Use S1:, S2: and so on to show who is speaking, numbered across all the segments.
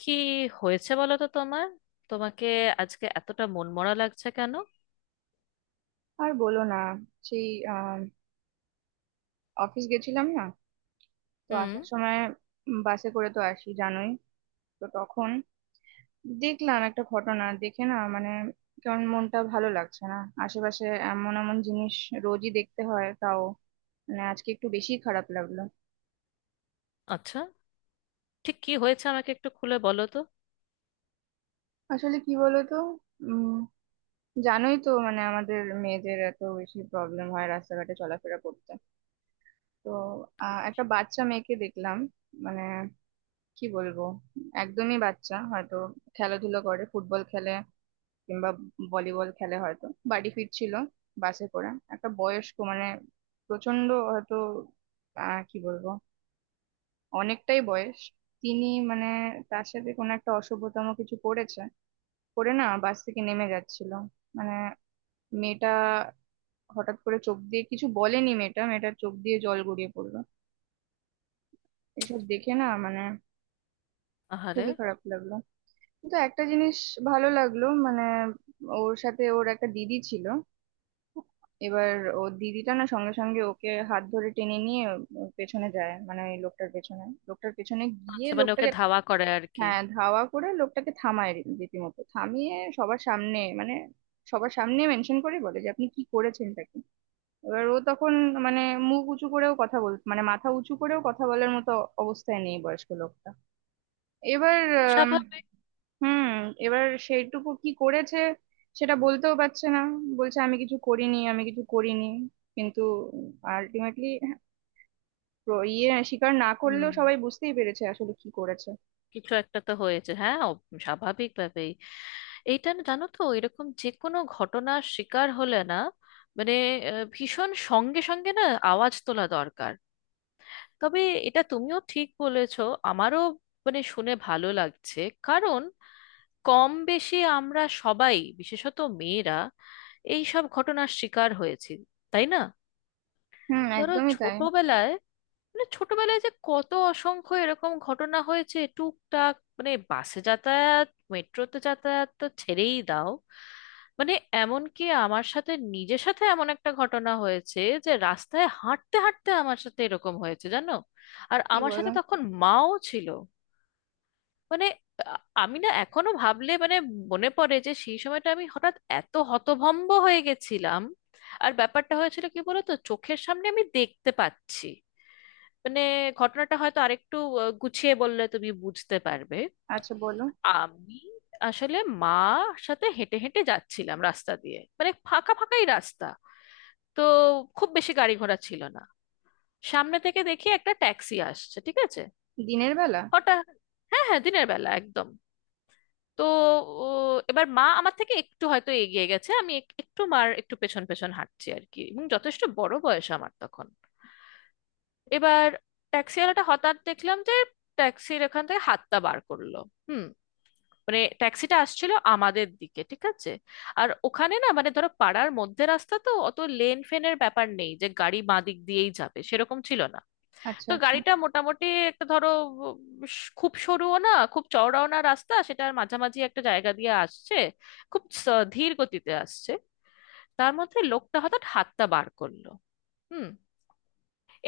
S1: কি হয়েছে বলো তো তোমার? তোমাকে আজকে এতটা মনমরা লাগছে কেন?
S2: আর বলো না, সেই অফিস গেছিলাম না, তো
S1: হুম।
S2: আসার সময় বাসে করে তো আসি জানোই। তো তখন দেখলাম একটা ঘটনা, দেখে না মানে কেমন মনটা ভালো লাগছে না। আশেপাশে এমন এমন জিনিস রোজই দেখতে হয়, তাও মানে আজকে একটু বেশি খারাপ লাগলো।
S1: আচ্ছা, ঠিক কি হয়েছে আমাকে একটু খুলে বলো তো।
S2: আসলে কি বলো তো, উম জানোই তো, মানে আমাদের মেয়েদের এত বেশি প্রবলেম হয় রাস্তাঘাটে চলাফেরা করতে। তো একটা বাচ্চা মেয়েকে দেখলাম, মানে কি বলবো, একদমই বাচ্চা, হয়তো খেলাধুলো করে, ফুটবল খেলে কিংবা ভলিবল খেলে, হয়তো বাড়ি ফিরছিল বাসে করে। একটা বয়স্ক, মানে প্রচন্ড হয়তো কি বলবো, অনেকটাই বয়স, তিনি মানে তার সাথে কোনো একটা অসভ্যতম কিছু করেছে। করে না বাস থেকে নেমে যাচ্ছিল, মানে মেয়েটা হঠাৎ করে, চোখ দিয়ে কিছু বলেনি মেয়েটা, মেয়েটার চোখ দিয়ে জল গড়িয়ে পড়লো। এসব দেখে না মানে
S1: আহারে।
S2: খুবই খারাপ লাগলো। কিন্তু একটা জিনিস ভালো লাগলো, মানে ওর সাথে ওর একটা দিদি ছিল। এবার ওর দিদিটা না সঙ্গে সঙ্গে ওকে হাত ধরে টেনে নিয়ে ওর পেছনে যায়, মানে ওই লোকটার পেছনে, লোকটার পেছনে গিয়ে
S1: আচ্ছা, মানে ওকে
S2: লোকটাকে।
S1: ধাওয়া করে আর কি।
S2: হ্যাঁ ধাওয়া করে লোকটাকে থামায়, রীতিমতো থামিয়ে সবার সামনে, মানে সবার সামনে মেনশন করে বলে যে আপনি কি করেছেন তাকে। এবার ও তখন মানে মুখ উঁচু করেও কথা বল, মানে মাথা উঁচু করেও কথা বলার মতো অবস্থায় নেই বয়স্ক লোকটা। এবার আম,
S1: স্বাভাবিক।
S2: হুম, এবার সেইটুকু কি করেছে সেটা বলতেও পারছে না। বলছে আমি কিছু করিনি, আমি কিছু করিনি। কিন্তু আলটিমেটলি ইয়ে স্বীকার না
S1: হুম,
S2: করলেও সবাই বুঝতেই পেরেছে আসলে কি করেছে।
S1: কিছু একটা তো হয়েছে। হ্যাঁ, স্বাভাবিকভাবেই এইটা, না জানো তো, এরকম যে কোনো ঘটনার শিকার হলে না, মানে ভীষণ সঙ্গে সঙ্গে না আওয়াজ তোলা দরকার। তবে এটা তুমিও ঠিক বলেছো, আমারও মানে শুনে ভালো লাগছে। কারণ কম বেশি আমরা সবাই, বিশেষত মেয়েরা, এই সব ঘটনার শিকার হয়েছি, তাই না?
S2: হুম,
S1: ধরো
S2: একদমই তাই।
S1: ছোটবেলায়, মানে ছোটবেলায় যে কত অসংখ্য এরকম ঘটনা হয়েছে, টুকটাক, মানে বাসে যাতায়াত, মেট্রোতে যাতায়াত তো ছেড়েই দাও। মানে এমনকি আমার সাথে, নিজের সাথে এমন একটা ঘটনা হয়েছে, যে রাস্তায় হাঁটতে হাঁটতে আমার সাথে এরকম হয়েছে জানো। আর
S2: কি
S1: আমার
S2: বলো।
S1: সাথে তখন মাও ছিল। মানে আমি না এখনো ভাবলে মানে মনে পড়ে যে সেই সময়টা আমি হঠাৎ এত হতভম্ব হয়ে গেছিলাম। আর ব্যাপারটা হয়েছিল কি বলতো, চোখের সামনে আমি দেখতে পাচ্ছি। মানে ঘটনাটা হয়তো আরেকটু গুছিয়ে বললে তুমি বুঝতে পারবে।
S2: আচ্ছা বলো।
S1: আমি আসলে মার সাথে হেঁটে হেঁটে যাচ্ছিলাম রাস্তা দিয়ে, মানে ফাঁকা ফাঁকাই রাস্তা, তো খুব বেশি গাড়ি ঘোড়া ছিল না। সামনে থেকে দেখি একটা ট্যাক্সি আসছে, ঠিক আছে।
S2: দিনের বেলা।
S1: হঠাৎ, হ্যাঁ হ্যাঁ, দিনের বেলা একদম। তো ও, এবার মা আমার থেকে একটু হয়তো এগিয়ে গেছে, আমি একটু মার একটু পেছন পেছন হাঁটছি আর কি, এবং যথেষ্ট বড় বয়স আমার তখন। এবার ট্যাক্সিওয়ালাটা হঠাৎ দেখলাম যে ট্যাক্সির এখান থেকে হাতটা বার করলো। হুম। মানে ট্যাক্সিটা আসছিল আমাদের দিকে, ঠিক আছে। আর ওখানে না, মানে ধরো পাড়ার মধ্যে রাস্তা, তো অত লেন ফেনের ব্যাপার নেই যে গাড়ি বাঁ দিক দিয়েই যাবে, সেরকম ছিল না।
S2: আচ্ছা
S1: তো
S2: আচ্ছা।
S1: গাড়িটা মোটামুটি একটা ধরো, উম, খুব সরুও না খুব চওড়াও না রাস্তা, সেটার মাঝামাঝি একটা জায়গা দিয়ে আসছে। খুব ধীর গতিতে আসছে। তার মধ্যে লোকটা হঠাৎ হাতটা বার করলো। হুম।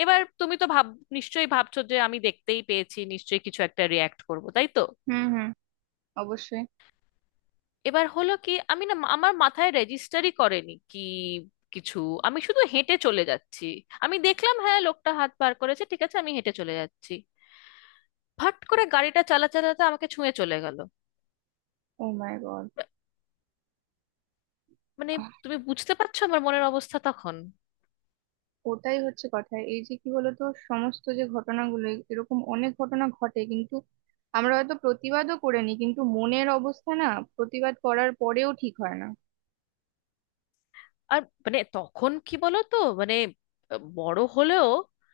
S1: এবার তুমি তো ভাব, নিশ্চয়ই ভাবছো যে আমি দেখতেই পেয়েছি, নিশ্চয়ই কিছু একটা রিয়াক্ট করব, তাই তো?
S2: হুম হুম, অবশ্যই।
S1: এবার হলো কি, আমি না, আমার মাথায় রেজিস্টারই করেনি কি কিছু। আমি শুধু হেঁটে চলে যাচ্ছি। আমি দেখলাম হ্যাঁ লোকটা হাত বার করেছে, ঠিক আছে, আমি হেঁটে চলে যাচ্ছি। ফট করে গাড়িটা চালাতে আমাকে ছুঁয়ে চলে গেল।
S2: Oh my god.
S1: মানে তুমি বুঝতে পারছো আমার মনের অবস্থা তখন।
S2: ওটাই হচ্ছে কথা, এই যে কি বলতো সমস্ত যে ঘটনাগুলো, এরকম অনেক ঘটনা ঘটে, কিন্তু আমরা হয়তো প্রতিবাদও করে নি, কিন্তু মনের অবস্থা না, প্রতিবাদ করার পরেও ঠিক হয় না।
S1: আর মানে তখন কি বলো তো, মানে বড় হলেও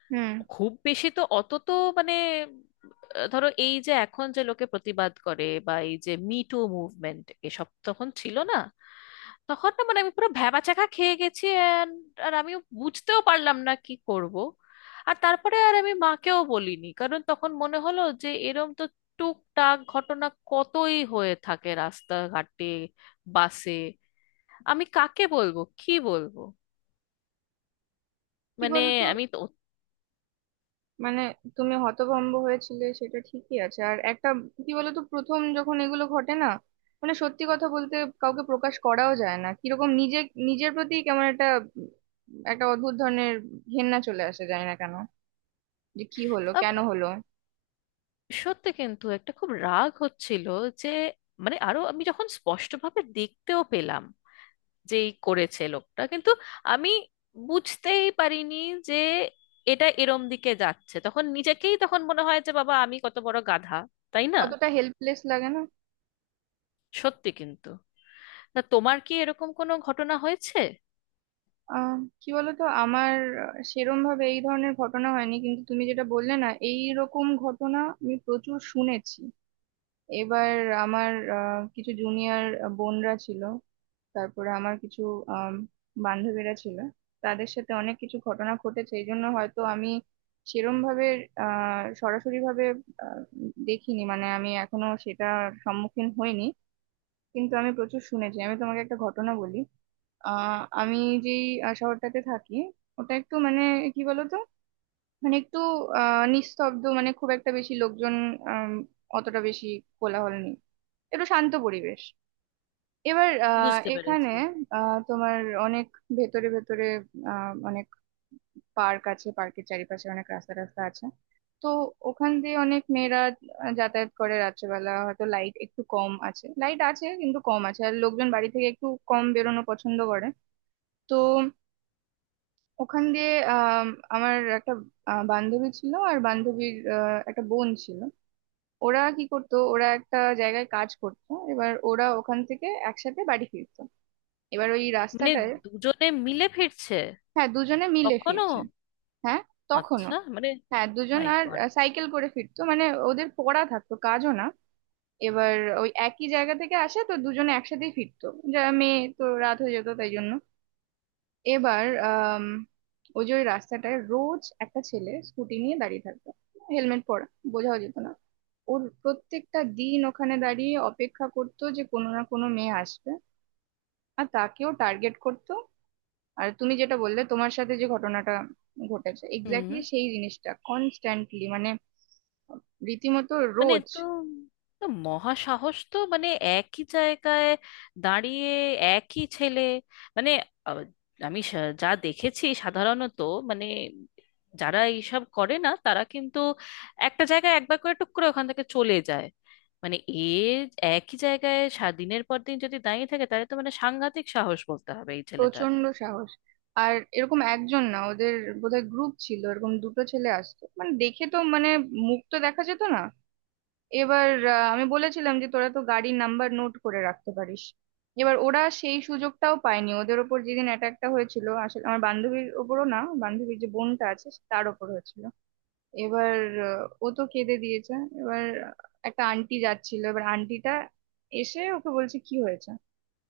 S2: হুম।
S1: খুব বেশি তো অত তো, মানে ধরো এই যে এখন যে লোকে প্রতিবাদ করে বা এই যে মি টু মুভমেন্ট, এসব তখন ছিল না। তখন না মানে আমি পুরো ভ্যাবাচ্যাকা খেয়ে গেছি আর আমিও বুঝতেও পারলাম না কি করব। আর তারপরে আর আমি মাকেও বলিনি, কারণ তখন মনে হলো যে এরম তো টুকটাক ঘটনা কতই হয়ে থাকে রাস্তাঘাটে, বাসে, আমি কাকে বলবো কি বলবো?
S2: কি
S1: মানে
S2: বলতো,
S1: আমি তো,
S2: মানে তুমি হতভম্ব হয়েছিলে সেটা ঠিকই আছে, আর একটা কি বলতো প্রথম যখন এগুলো ঘটে না, মানে সত্যি কথা বলতে কাউকে প্রকাশ করাও যায় না। কিরকম নিজে, নিজের প্রতি কেমন একটা উম, একটা অদ্ভুত ধরনের ঘেন্না চলে আসে, যায় না কেন, যে কি হলো কেন হলো।
S1: সত্যি কিন্তু একটা খুব রাগ হচ্ছিল। যে মানে আরো আমি যখন স্পষ্টভাবে দেখতেও পেলাম যে এই করেছে লোকটা, কিন্তু আমি বুঝতেই পারিনি যে এটা এরম দিকে যাচ্ছে। তখন নিজেকেই তখন মনে হয় যে বাবা আমি কত বড় গাধা, তাই না?
S2: কতটা হেল্পলেস লাগে না।
S1: সত্যি কিন্তু। না তোমার কি এরকম কোনো ঘটনা হয়েছে?
S2: আহ কি বলতো আমার সেরম ভাবে এই ধরনের ঘটনা হয়নি, কিন্তু তুমি যেটা বললে না, এই রকম ঘটনা আমি প্রচুর শুনেছি। এবার আমার কিছু জুনিয়র বোনরা ছিল, তারপরে আমার কিছু আম, বান্ধবীরা ছিল, তাদের সাথে অনেক কিছু ঘটনা ঘটেছে। এই জন্য হয়তো আমি সেরম ভাবে, সরাসরি ভাবে আহ, দেখিনি, মানে আমি এখনো সেটা সম্মুখীন হইনি। কিন্তু আমি প্রচুর শুনেছি। আমি তোমাকে একটা ঘটনা বলি। আহ আমি যেই শহরটাতে থাকি ওটা একটু মানে কি বলতো, মানে একটু নিস্তব্ধ, মানে খুব একটা বেশি লোকজন আম, অতটা বেশি কোলাহল নেই, একটু শান্ত পরিবেশ। এবার
S1: বুঝতে
S2: এখানে
S1: পেরেছি।
S2: তোমার অনেক ভেতরে ভেতরে অনেক পার্ক আছে, পার্কের চারিপাশে অনেক রাস্তা রাস্তা আছে। তো ওখান দিয়ে অনেক মেয়েরা যাতায়াত করে। রাত্রেবেলা হয়তো লাইট একটু কম আছে, লাইট আছে কিন্তু কম আছে, আর লোকজন বাড়ি থেকে একটু কম বেরোনো পছন্দ করে। তো ওখান দিয়ে আমার একটা বান্ধবী ছিল, আর বান্ধবীর একটা বোন ছিল। ওরা কি করতো, ওরা একটা জায়গায় কাজ করতো, এবার ওরা ওখান থেকে একসাথে বাড়ি ফিরতো। এবার ওই
S1: মানে
S2: রাস্তাটায়,
S1: দুজনে মিলে ফিরছে?
S2: হ্যাঁ দুজনে মিলে
S1: কখনো?
S2: ফিরছে। হ্যাঁ, তখনও।
S1: আচ্ছা মানে,
S2: হ্যাঁ দুজন,
S1: মাই
S2: আর
S1: গড।
S2: সাইকেল করে ফিরতো মানে ওদের পড়া থাকতো, কাজও না। এবার ওই একই জায়গা থেকে আসে, তো দুজনে একসাথেই ফিরতো, যা মেয়ে তো, রাত হয়ে যেত তাই জন্য। এবার ওই যে ওই রাস্তাটায় রোজ একটা ছেলে স্কুটি নিয়ে দাঁড়িয়ে থাকতো, হেলমেট পরা, বোঝাও যেত না। ওর প্রত্যেকটা দিন ওখানে দাঁড়িয়ে অপেক্ষা করতো যে কোনো না কোনো মেয়ে আসবে, আর তাকেও টার্গেট করতো। আর তুমি যেটা বললে তোমার সাথে যে ঘটনাটা ঘটেছে,
S1: হুম।
S2: এক্স্যাক্টলি সেই জিনিসটা কনস্ট্যান্টলি, মানে রীতিমতো
S1: মানে
S2: রোজ।
S1: তো, তো মহাসাহস তো, মানে একই জায়গায় দাঁড়িয়ে, একই ছেলে, মানে আহ, আমি যা দেখেছি সাধারণত, মানে যারা এইসব করে না তারা কিন্তু একটা জায়গায় একবার করে টুক করে ওখান থেকে চলে যায়। মানে একই জায়গায় সারা দিনের পর দিন যদি দাঁড়িয়ে থাকে, তাহলে তো মানে সাংঘাতিক সাহস বলতে হবে এই ছেলেটার।
S2: প্রচন্ড সাহস। আর এরকম একজন না, ওদের বোধহয় গ্রুপ ছিল, এরকম দুটো ছেলে আসতো, মানে দেখে তো মানে মুখ তো দেখা যেত না। এবার আমি বলেছিলাম যে তোরা তো গাড়ির নাম্বার নোট করে রাখতে পারিস। এবার ওরা সেই সুযোগটাও পায়নি। ওদের ওপর যেদিন অ্যাটাকটা হয়েছিল, আসলে আমার বান্ধবীর ওপরও না, বান্ধবীর যে বোনটা আছে তার ওপর হয়েছিল। এবার ও তো কেঁদে দিয়েছে। এবার একটা আন্টি যাচ্ছিল, এবার আন্টিটা এসে ওকে বলছে কি হয়েছে।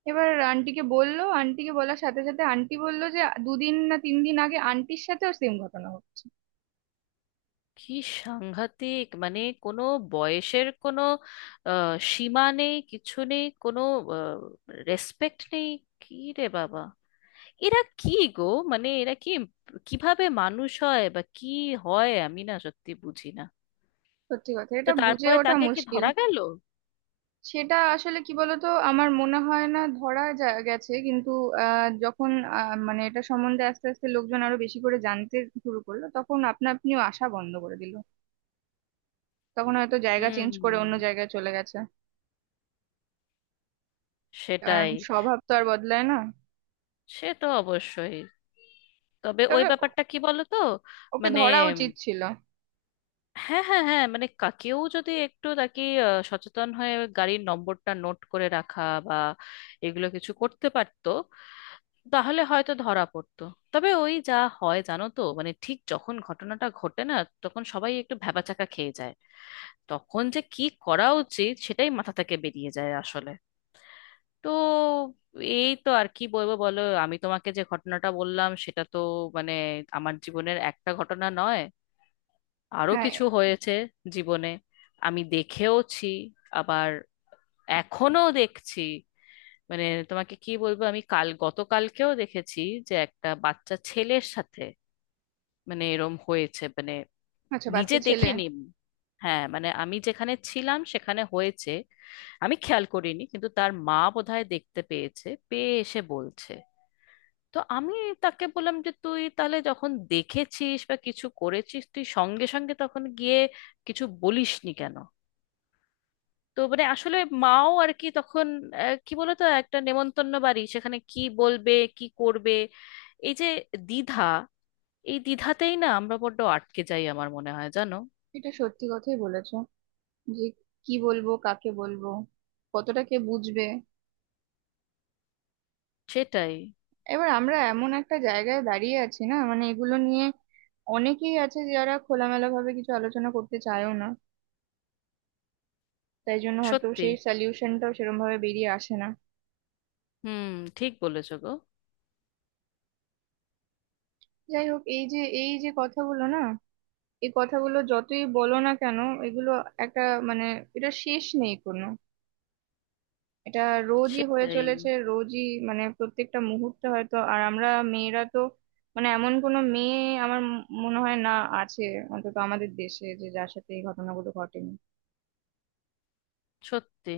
S2: এবার আন্টিকে বললো, আন্টিকে বলার সাথে সাথে আন্টি বললো যে দুদিন না তিন দিন আগে আন্টির সাথেও সেম ঘটনা হচ্ছে।
S1: কি সাংঘাতিক! মানে কোনো বয়সের কোনো সীমা নেই, কিছু নেই, কোনো রেসপেক্ট নেই। কি রে বাবা, এরা কি গো! মানে এরা কি, কিভাবে মানুষ হয় বা কি হয়, আমি না সত্যি বুঝি না।
S2: সত্যি কথা,
S1: তো
S2: এটা বুঝে
S1: তারপরে
S2: ওঠা
S1: তাকে কি
S2: মুশকিল।
S1: ধরা গেল?
S2: সেটা আসলে কি বলতো, আমার মনে হয় না ধরা গেছে, কিন্তু যখন মানে এটা সম্বন্ধে আস্তে আস্তে লোকজন আরো বেশি করে জানতে শুরু করলো, তখন আপনা আপনিও আসা বন্ধ করে দিল। তখন হয়তো জায়গা
S1: হুম।
S2: চেঞ্জ করে অন্য জায়গায় চলে গেছে, কারণ
S1: সেটাই।
S2: স্বভাব তো আর বদলায় না।
S1: সে তো অবশ্যই। তবে ওই
S2: তবে
S1: ব্যাপারটা কি বলো তো,
S2: ওকে
S1: মানে
S2: ধরা উচিত ছিল।
S1: হ্যাঁ হ্যাঁ হ্যাঁ, মানে কেউ যদি একটু তাকে সচেতন হয়ে গাড়ির নম্বরটা নোট করে রাখা বা এগুলো কিছু করতে পারতো, তাহলে হয়তো ধরা পড়তো। তবে ওই যা হয় জানো তো, মানে ঠিক যখন ঘটনাটা ঘটে না, তখন সবাই একটু ভ্যাবাচ্যাকা খেয়ে যায়। তখন যে কি করা উচিত সেটাই মাথা থেকে বেরিয়ে যায় আসলে। তো এই তো, আর কি বলবো বলো, আমি তোমাকে যে ঘটনাটা বললাম সেটা তো মানে আমার জীবনের একটা ঘটনা নয়। আরো
S2: হ্যাঁ।
S1: কিছু হয়েছে জীবনে, আমি দেখেওছি, আবার এখনো দেখছি। মানে তোমাকে কি বলবো, আমি কাল, গতকালকেও দেখেছি যে একটা বাচ্চা ছেলের সাথে মানে এরম হয়েছে, মানে
S2: আচ্ছা,
S1: নিজে
S2: বাচ্চা ছেলে।
S1: দেখিনি, হ্যাঁ মানে আমি যেখানে ছিলাম সেখানে হয়েছে। আমি খেয়াল করিনি, কিন্তু তার মা বোধহয় দেখতে পেয়েছে, পেয়ে এসে বলছে। তো আমি তাকে বললাম যে তুই তাহলে যখন দেখেছিস বা কিছু করেছিস, তুই সঙ্গে সঙ্গে তখন গিয়ে কিছু বলিসনি কেন? তো মানে আসলে মাও আর কি তখন, কি বলতো, একটা নেমন্তন্ন বাড়ি, সেখানে কি বলবে কি করবে। এই যে দ্বিধা, এই দ্বিধাতেই না আমরা বড্ড আটকে যাই, আমার মনে হয় জানো।
S2: এটা সত্যি কথাই বলেছো, যে কি বলবো কাকে বলবো, কতটা কে বুঝবে।
S1: সেটাই
S2: এবার আমরা এমন একটা জায়গায় দাঁড়িয়ে আছি না, মানে এগুলো নিয়ে অনেকেই আছে যারা খোলামেলা ভাবে কিছু আলোচনা করতে চায়ও না। তাই জন্য হয়তো
S1: সত্যি।
S2: সেই সলিউশনটাও সেরকম ভাবে বেরিয়ে আসে না।
S1: হুম, ঠিক বলেছো গো।
S2: যাই হোক, এই যে এই যে কথাগুলো না, এই কথাগুলো যতই বলো না কেন এগুলো একটা মানে, এটা শেষ নেই কোনো, এটা রোজই হয়ে
S1: সেটাই
S2: চলেছে, রোজই। মানে প্রত্যেকটা মুহূর্তে হয়তো। আর আমরা মেয়েরা তো, মানে এমন কোনো মেয়ে আমার মনে হয় না আছে, অন্তত আমাদের দেশে, যে যার সাথে এই ঘটনাগুলো ঘটেনি।
S1: সত্যি।